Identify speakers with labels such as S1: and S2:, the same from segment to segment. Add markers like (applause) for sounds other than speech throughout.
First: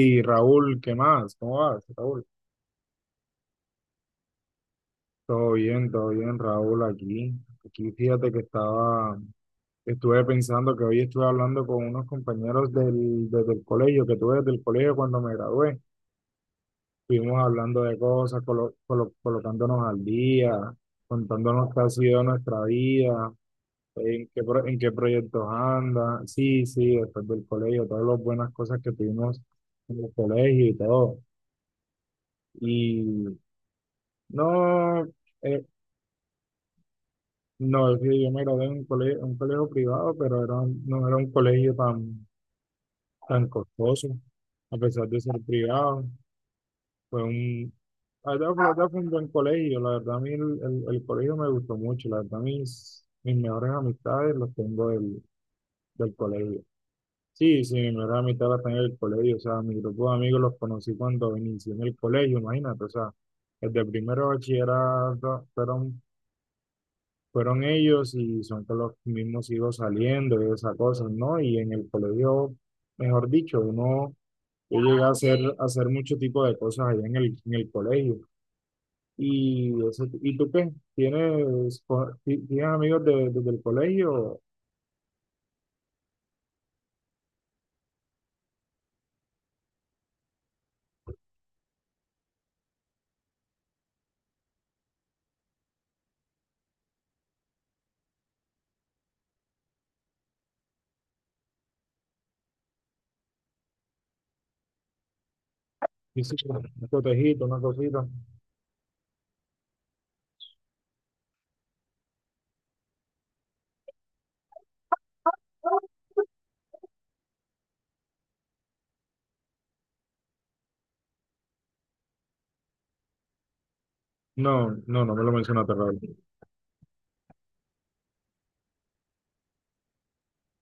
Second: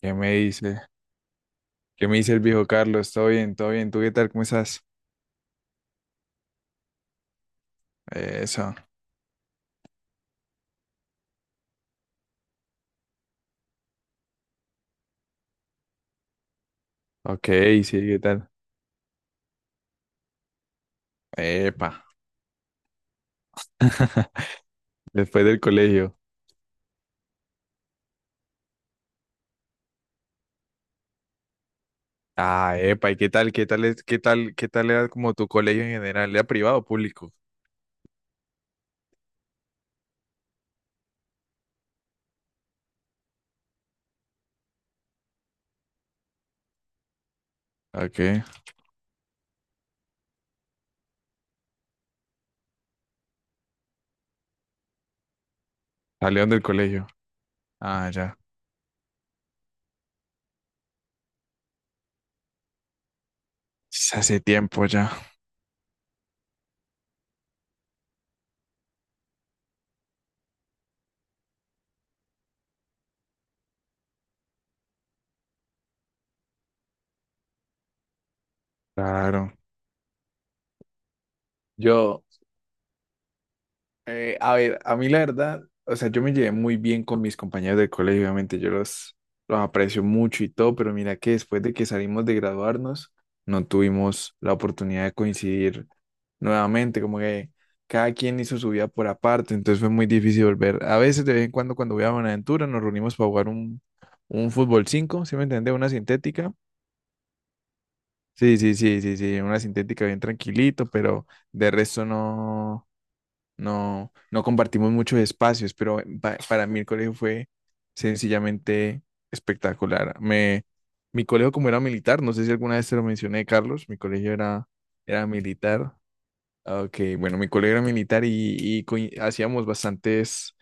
S1: ¿Qué me
S2: Raúl,
S1: dice?
S2: ¿qué más? ¿Cómo vas,
S1: ¿Qué me
S2: Raúl?
S1: dice el viejo Carlos? ¿Todo bien? ¿Todo bien? ¿Tú qué tal? ¿Cómo estás?
S2: Todo bien, Raúl, aquí. Aquí fíjate que
S1: Eso.
S2: estaba, estuve pensando que hoy estuve hablando con unos compañeros desde el colegio, que tuve desde el colegio cuando me gradué. Estuvimos
S1: Ok,
S2: hablando de
S1: sí, ¿qué
S2: cosas,
S1: tal?
S2: colocándonos al día, contándonos qué ha
S1: Epa.
S2: sido nuestra vida,
S1: (laughs)
S2: en qué
S1: Después
S2: proyectos
S1: del colegio.
S2: anda. Sí, sí, después del colegio, todas las buenas cosas que tuvimos en el colegio y todo.
S1: Ah, epa, ¿y qué
S2: Y
S1: tal? ¿Qué tal es? ¿Qué tal? ¿Qué tal
S2: no.
S1: era como tu
S2: eh,
S1: colegio en general? ¿Era privado o público?
S2: No, es que yo me gradué en un colegio privado, pero era, no era un colegio tan, tan costoso, a pesar de ser privado. Fue un,
S1: Ok.
S2: la verdad fue un buen colegio, la verdad el colegio me gustó mucho, la verdad mis, mis mejores amistades las tengo del
S1: Salieron
S2: colegio.
S1: del colegio.
S2: Sí, sí, mis
S1: Ah,
S2: mejores
S1: ya.
S2: amistades las tengo del colegio, o sea, mi grupo de amigos los conocí cuando inicié en el colegio, imagínate, o sea, desde
S1: Sí,
S2: primero de
S1: hace tiempo ya.
S2: bachillerato fueron fueron ellos y son con los mismos hijos saliendo y esas cosas, ¿no? Y en el colegio, mejor dicho, uno yo llegué a hacer mucho tipo de cosas allá en el colegio.
S1: Claro.
S2: ¿Y, ¿y tú qué? ¿Tienes,
S1: Yo.
S2: tienes amigos de, desde el colegio?
S1: A ver, a mí la verdad, o sea, yo me llevé muy bien con mis compañeros del colegio, obviamente los aprecio mucho y todo, pero mira que después de que salimos de graduarnos, no tuvimos la oportunidad de coincidir nuevamente, como que cada quien hizo su vida por aparte, entonces fue muy difícil volver. A veces de vez en cuando cuando voy a Buenaventura nos reunimos para jugar un fútbol cinco, ¿sí me entiendes? Una
S2: ¿Hiciste
S1: sintética.
S2: un cotejito, una cosita?
S1: Sí, sí, sí, sí, sí, una sintética bien tranquilito, pero de resto no. No, no compartimos muchos espacios, pero para mí el colegio fue sencillamente espectacular. Mi colegio como era militar, no sé si alguna vez te lo mencioné, Carlos,
S2: No, no, no me
S1: era
S2: lo mencionaste,
S1: militar.
S2: Raúl.
S1: Ok, bueno, mi colegio era militar y, hacíamos bastantes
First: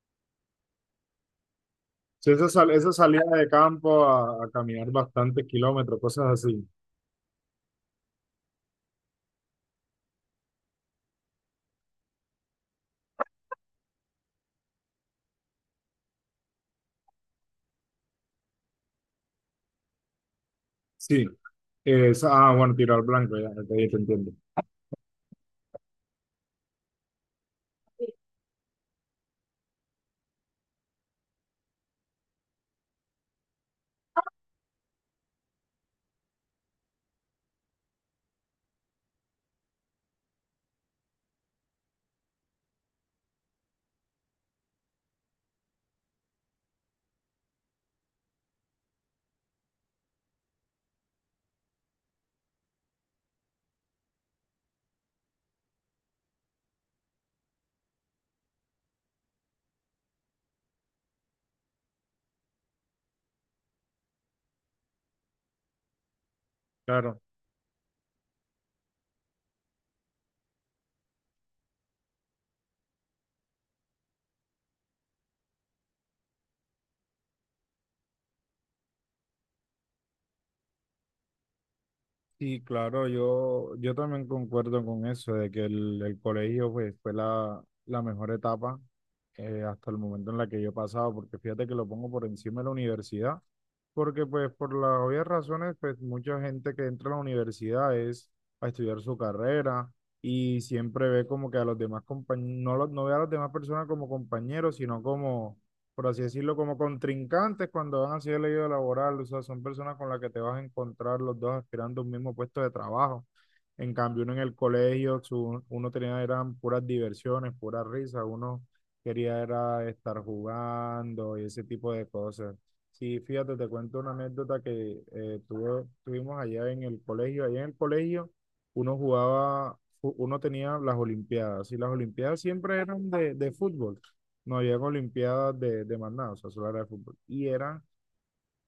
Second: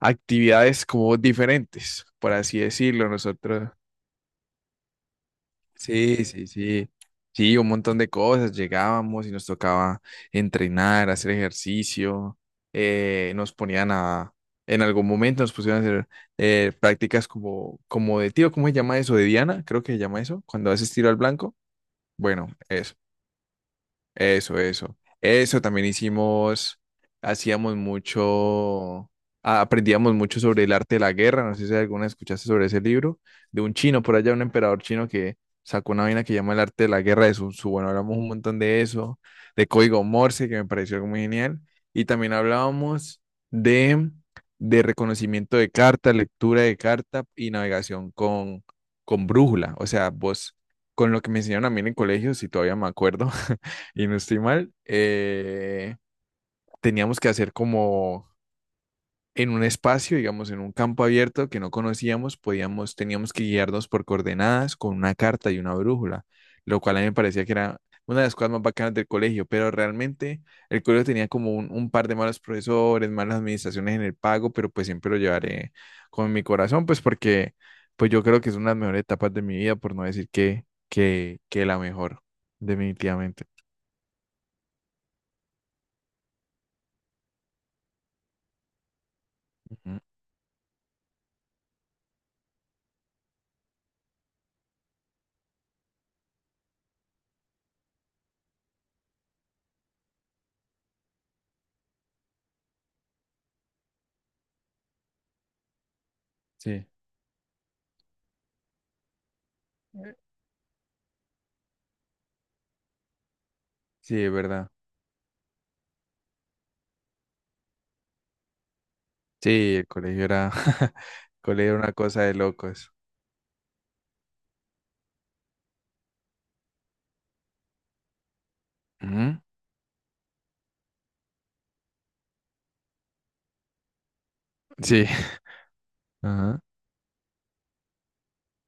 S1: actividades como diferentes,
S2: Sí,
S1: por
S2: esa,
S1: así
S2: esa
S1: decirlo.
S2: salida de
S1: Nosotros,
S2: campo a caminar bastantes kilómetros,
S1: sí,
S2: cosas
S1: sí,
S2: así.
S1: sí. Sí, un montón de cosas. Llegábamos y nos tocaba entrenar, hacer ejercicio. eh, nos ponían a, en algún momento nos pusieron a hacer prácticas como, como de tiro, ¿cómo se llama eso? De Diana, creo que se llama eso, cuando haces tiro al
S2: Sí,
S1: blanco.
S2: esa,
S1: Bueno,
S2: ah, bueno,
S1: eso.
S2: tirar blanco, ya, ya te entiendo.
S1: Eso, eso. Eso también hicimos, hacíamos mucho, aprendíamos mucho sobre el arte de la guerra. No sé si alguna escuchaste sobre ese libro, de un chino por allá, un emperador chino que sacó una vaina que llama el arte de la guerra de Sun Tzu. Bueno, hablamos un montón de eso, de código Morse, que me pareció algo muy genial. Y también hablábamos de, de reconocimiento de carta, lectura de carta y navegación con brújula. O sea, vos, con lo que me enseñaron a mí en el colegio, si todavía me acuerdo y no estoy mal, teníamos que hacer como en un espacio, digamos, en un campo abierto que no conocíamos, podíamos, teníamos que guiarnos por coordenadas con una carta y una brújula, lo cual a mí me
S2: Claro.
S1: parecía que era una de las cosas más bacanas del colegio, pero realmente el colegio tenía como un par de malos profesores, malas administraciones en el pago, pero pues siempre lo llevaré con mi corazón, pues porque pues yo creo que es una de las mejores etapas de mi vida, por no decir que la mejor,
S2: Sí, claro,
S1: definitivamente.
S2: yo también concuerdo con eso, de que el colegio pues, fue la, la mejor etapa hasta el
S1: Ujú.
S2: momento en la que yo he pasado, porque fíjate que lo pongo por encima de la universidad. Porque pues por las obvias razones, pues mucha gente que entra a la universidad es a estudiar su carrera y siempre ve como que a los demás compañeros, no, no ve a las demás personas como compañeros, sino como, por así decirlo, como
S1: Sí.
S2: contrincantes cuando van hacia el leído laboral, o sea, son personas con las que te vas a encontrar los dos aspirando a un mismo puesto de trabajo. En
S1: Sí,
S2: cambio,
S1: es
S2: uno en el
S1: verdad.
S2: colegio, uno tenía, eran puras diversiones, puras risas, uno quería
S1: Sí, el
S2: era estar
S1: colegio era, (laughs)
S2: jugando
S1: el
S2: y ese
S1: colegio era
S2: tipo
S1: una
S2: de
S1: cosa de
S2: cosas.
S1: locos.
S2: Sí, fíjate, te cuento una anécdota que tuvimos allá en el colegio. Allá en el colegio uno
S1: Ujú.
S2: jugaba, uno tenía las olimpiadas y las olimpiadas siempre eran de fútbol. No había
S1: Sí.
S2: olimpiadas de más nada, o sea,
S1: Ajá.
S2: solo era de fútbol. Y eran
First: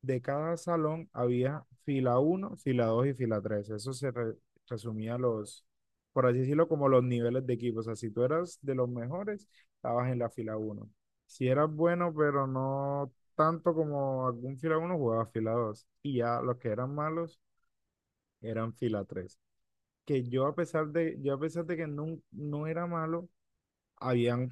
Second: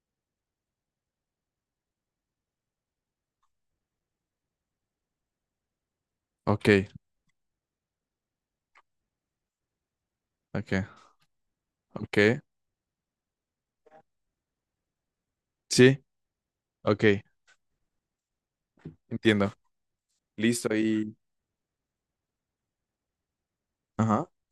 S2: de cada salón había fila uno, fila 2 y fila tres. Eso se resumía los, por así decirlo,
S1: Ok,
S2: como los niveles de equipo. O sea, si tú eras de los mejores, estabas en la fila
S1: ok,
S2: uno. Si eras bueno,
S1: ok.
S2: pero no tanto como algún fila uno, jugabas fila dos.
S1: Sí,
S2: Y ya los que eran
S1: ok,
S2: malos eran fila tres.
S1: entiendo.
S2: Que yo a
S1: Listo
S2: pesar
S1: y...
S2: de, yo a pesar de que no, no era malo,
S1: Ajá.
S2: habían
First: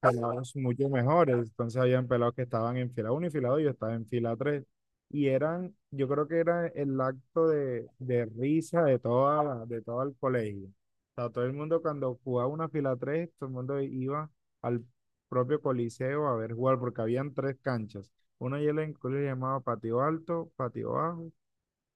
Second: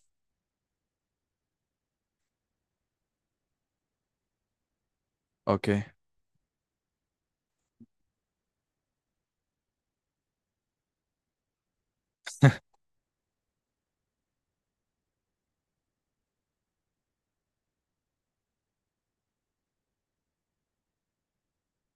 S2: pelados mucho mejores. Entonces habían pelados que estaban en fila uno y fila dos, yo estaba en fila tres. Y
S1: Ok,
S2: eran, yo creo que era el acto de risa de toda de todo el colegio. O sea, todo el mundo cuando jugaba una fila tres, todo el mundo iba al propio coliseo a ver jugar, porque habían tres canchas. Una yo la incluía llamaba patio alto, patio bajo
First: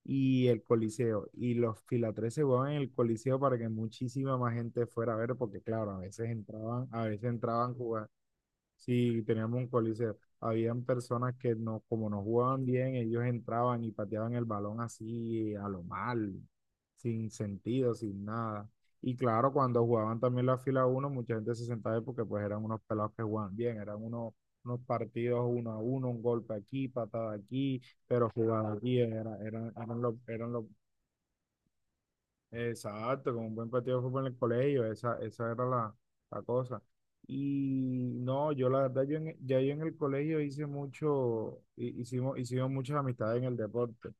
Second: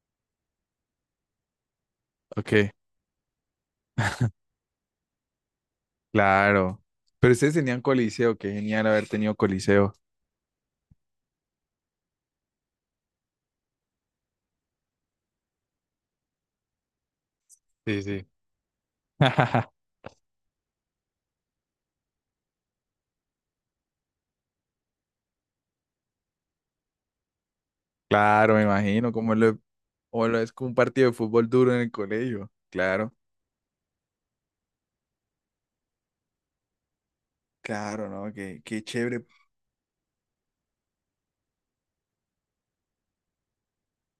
S2: y el coliseo. Y los fila 3 se
S1: ok.
S2: jugaban en el coliseo para que muchísima más gente fuera a ver, porque claro, a veces
S1: Claro.
S2: entraban, a veces
S1: Pero ustedes
S2: entraban.
S1: tenían coliseo, qué genial haber
S2: Sí,
S1: tenido
S2: teníamos un
S1: coliseo.
S2: coliseo. Habían personas que no, como no jugaban bien, ellos entraban y pateaban el balón así a lo mal, sin sentido,
S1: Sí,
S2: sin
S1: sí.
S2: nada. Y claro,
S1: (laughs)
S2: cuando jugaban también la fila uno, mucha gente se sentaba ahí porque pues eran unos pelados que jugaban bien, eran unos, unos partidos uno a uno, un golpe aquí, patada aquí, pero
S1: Claro, me
S2: jugada aquí,
S1: imagino,
S2: era, eran,
S1: como lo es
S2: eran los,
S1: como un partido de fútbol duro en el colegio. Claro.
S2: exacto, con un buen partido de fútbol en el colegio, esa era la, la cosa.
S1: Claro,
S2: Y
S1: ¿no?
S2: no,
S1: Qué,
S2: yo la
S1: qué
S2: verdad,
S1: chévere.
S2: ya yo en el colegio hice mucho, hicimos, hicimos muchas amistades en el deporte,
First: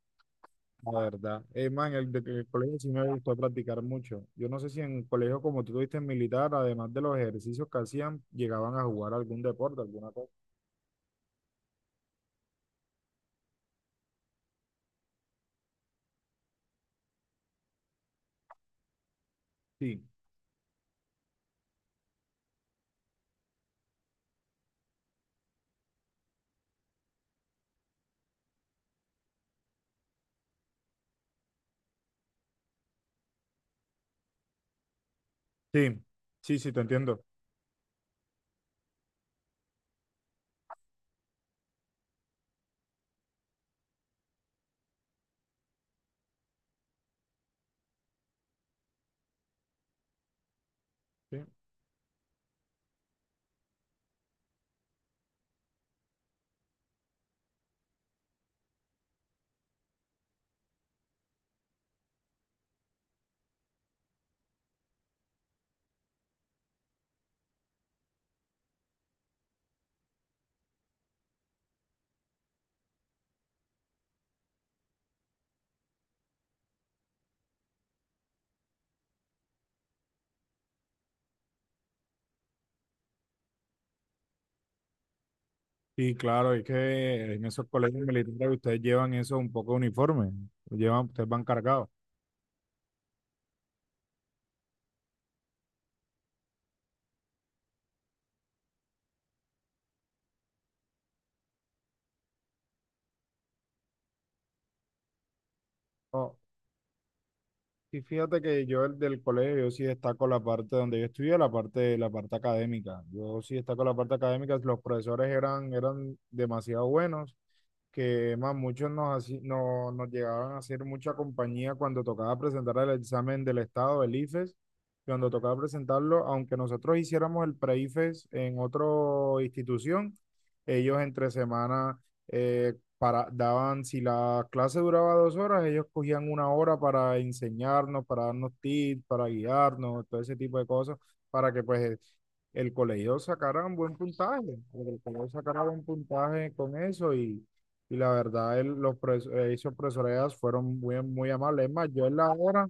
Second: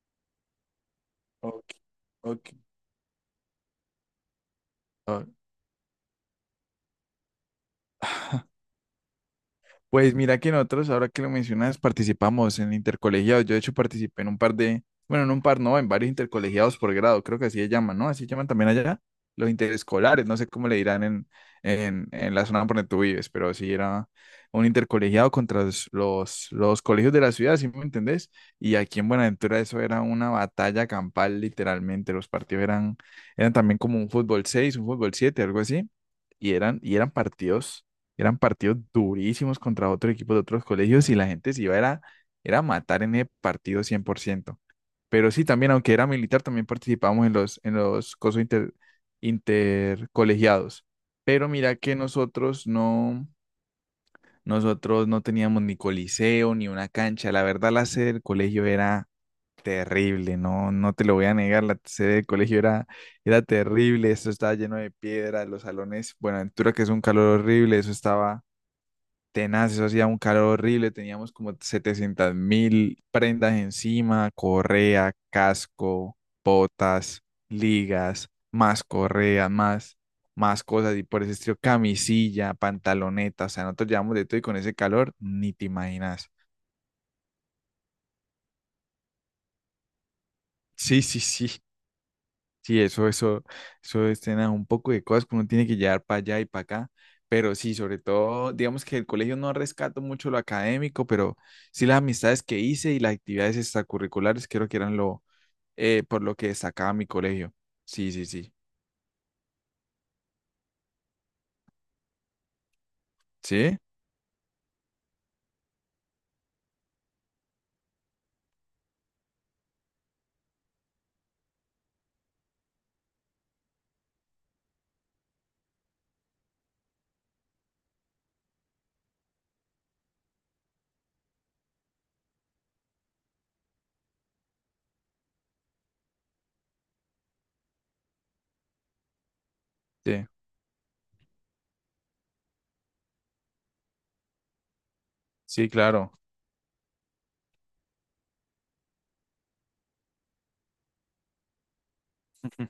S2: la verdad.
S1: Ok,
S2: Es más, en el
S1: ok.
S2: colegio sí me gustó practicar mucho. Yo no sé si en el
S1: Ok.
S2: colegio, como tú tuviste en militar, además de los ejercicios que hacían,
S1: (laughs)
S2: llegaban a jugar algún deporte, alguna
S1: Pues
S2: cosa.
S1: mira que nosotros, ahora que lo mencionas, participamos en intercolegiados. Yo de hecho participé en un par de, bueno, en un par no, en varios intercolegiados por grado, creo que así se llaman, ¿no? Así llaman también allá los
S2: Sí,
S1: interescolares, no sé cómo le dirán en la zona por donde tú vives, pero sí era un intercolegiado contra los colegios de la ciudad, ¿sí me entendés? Y aquí en Buenaventura eso era una batalla campal, literalmente. Los partidos eran, eran también como un fútbol seis, un fútbol siete, algo así
S2: sí,
S1: y
S2: sí, sí, te
S1: eran
S2: entiendo.
S1: partidos, eran partidos durísimos contra otros equipos de otros colegios y la gente se iba era, era a matar en el partido cien por ciento. Pero sí, también, aunque era militar, también participábamos en los cosos intercolegiados.
S2: Sí.
S1: Pero mira que nosotros no teníamos ni coliseo ni una cancha. La verdad, la sede del colegio era terrible, no, no te lo voy a negar, la sede del colegio era, era terrible, eso estaba lleno de piedra, los salones, bueno, Ventura que es un calor horrible, eso estaba tenaz, eso hacía un calor horrible, teníamos como 700 mil prendas encima, correa, casco, botas, ligas, más correa, más cosas y por ese estilo, camisilla, pantaloneta, o sea, nosotros llevamos de todo y con ese calor, ni te
S2: Sí,
S1: imaginas.
S2: claro, es que en esos colegios militares ustedes llevan eso un poco uniforme,
S1: Sí,
S2: llevan,
S1: sí,
S2: ustedes van
S1: sí.
S2: cargados.
S1: Sí, eso es tener un poco de cosas que uno tiene que llevar para allá y para acá. Pero sí, sobre todo, digamos que el colegio no rescato mucho lo académico, pero sí las amistades que hice y las actividades extracurriculares creo que eran lo, por lo que destacaba mi colegio.
S2: Sí,
S1: Sí, sí,
S2: fíjate
S1: sí.
S2: que yo el del colegio, yo sí destaco la parte donde yo estudié, la parte académica. Yo sí
S1: ¿Sí?
S2: destaco la parte académica, los profesores eran, eran demasiado buenos, que más muchos nos, nos llegaban a hacer mucha compañía cuando tocaba presentar el examen del Estado, el IFES, cuando tocaba presentarlo, aunque nosotros hiciéramos el pre-IFES en otra institución, ellos entre semana... eh, para, daban, si la clase duraba dos horas, ellos cogían una hora para enseñarnos, para darnos tips, para guiarnos, todo
S1: Sí,
S2: ese tipo de cosas, para que pues el colegio sacara un buen puntaje, para que el colegio sacara
S1: sí,
S2: buen
S1: claro.
S2: puntaje con eso y la verdad, esos profesores fueron muy, muy amables. Es más, yo en la hora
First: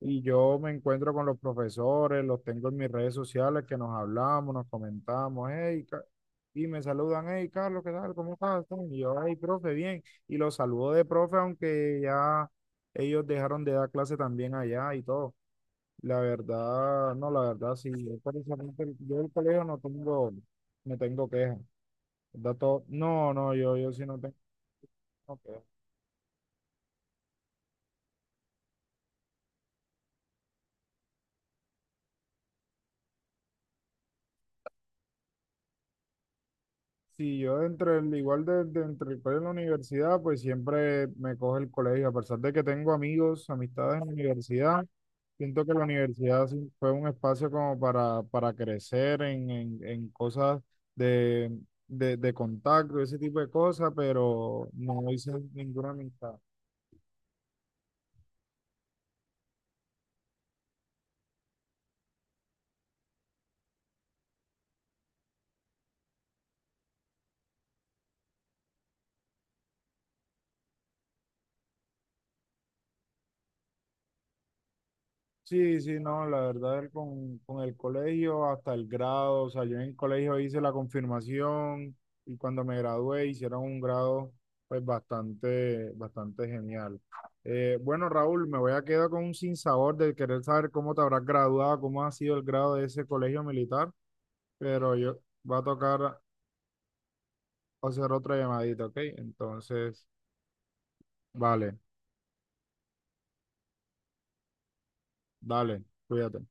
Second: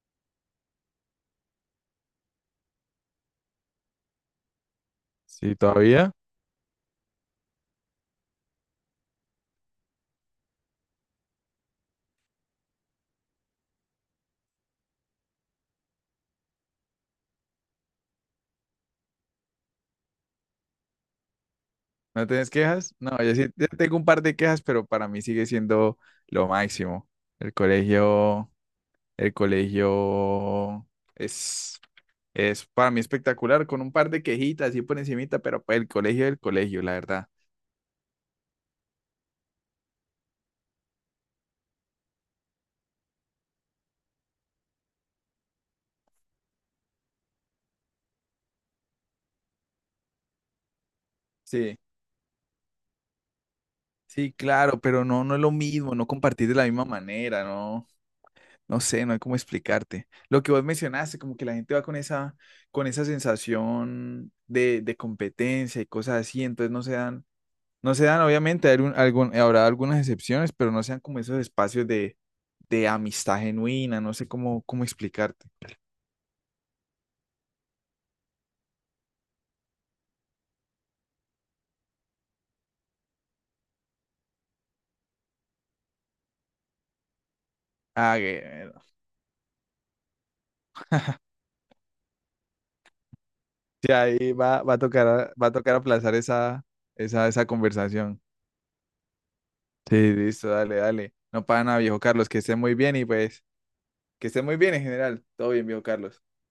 S2: y yo me encuentro con los profesores, los tengo en mis redes sociales que nos hablamos, nos comentamos,
S1: Sí,
S2: hey,
S1: todavía.
S2: y me saludan, hey Carlos, ¿qué tal? ¿Cómo estás? Y yo, hey profe, bien. Y los saludo de profe, aunque ya ellos dejaron de dar clase también allá y todo. La verdad, no, la verdad, sí, yo, precisamente, yo del colegio no tengo, no tengo quejas.
S1: ¿No tienes
S2: ¿Verdad?
S1: quejas? No,
S2: No,
S1: yo sí,
S2: no,
S1: yo
S2: yo
S1: tengo un
S2: sí no
S1: par
S2: tengo
S1: de quejas, pero para mí sigue
S2: quejas.
S1: siendo lo máximo. El colegio. El colegio es, es para mí espectacular, con un par de quejitas y por encimita, pero pues el colegio es el colegio, la verdad.
S2: Sí, yo entre el, igual de entre el colegio y la universidad, pues siempre me coge el colegio, a pesar de que tengo amigos, amistades en la universidad, siento que la universidad sí fue un espacio como para crecer en cosas de,
S1: Sí,
S2: de contacto, ese tipo de cosas,
S1: sí,
S2: pero
S1: claro, pero
S2: no
S1: no,
S2: hice
S1: no es lo
S2: ninguna
S1: mismo, no
S2: amistad.
S1: compartir de la misma manera, no, no sé, no hay cómo explicarte. Lo que vos mencionaste, como que la gente va con esa sensación de competencia y cosas así, entonces no se dan, obviamente, hay un- algún, habrá algunas excepciones, pero no sean como esos espacios de amistad genuina, no sé cómo, cómo explicarte.
S2: Sí, sí, no, la verdad el con el colegio hasta el grado, o sea, yo en el colegio hice la confirmación y cuando me gradué hicieron un grado pues bastante, bastante genial. Bueno,
S1: Ah,
S2: Raúl, me voy
S1: que-
S2: a quedar con un sinsabor de querer saber cómo te habrás graduado, cómo ha sido el grado de ese colegio militar.
S1: sí, ahí va,
S2: Pero yo
S1: va a
S2: va a
S1: tocar aplazar
S2: tocar
S1: esa
S2: hacer
S1: conversación.
S2: otra llamadita, ¿ok?
S1: Sí,
S2: Entonces,
S1: listo, dale, dale. No, para nada,
S2: vale,
S1: viejo Carlos, que esté muy bien y pues, que esté muy bien en general. Todo bien, viejo
S2: dale,
S1: Carlos.
S2: cuídate.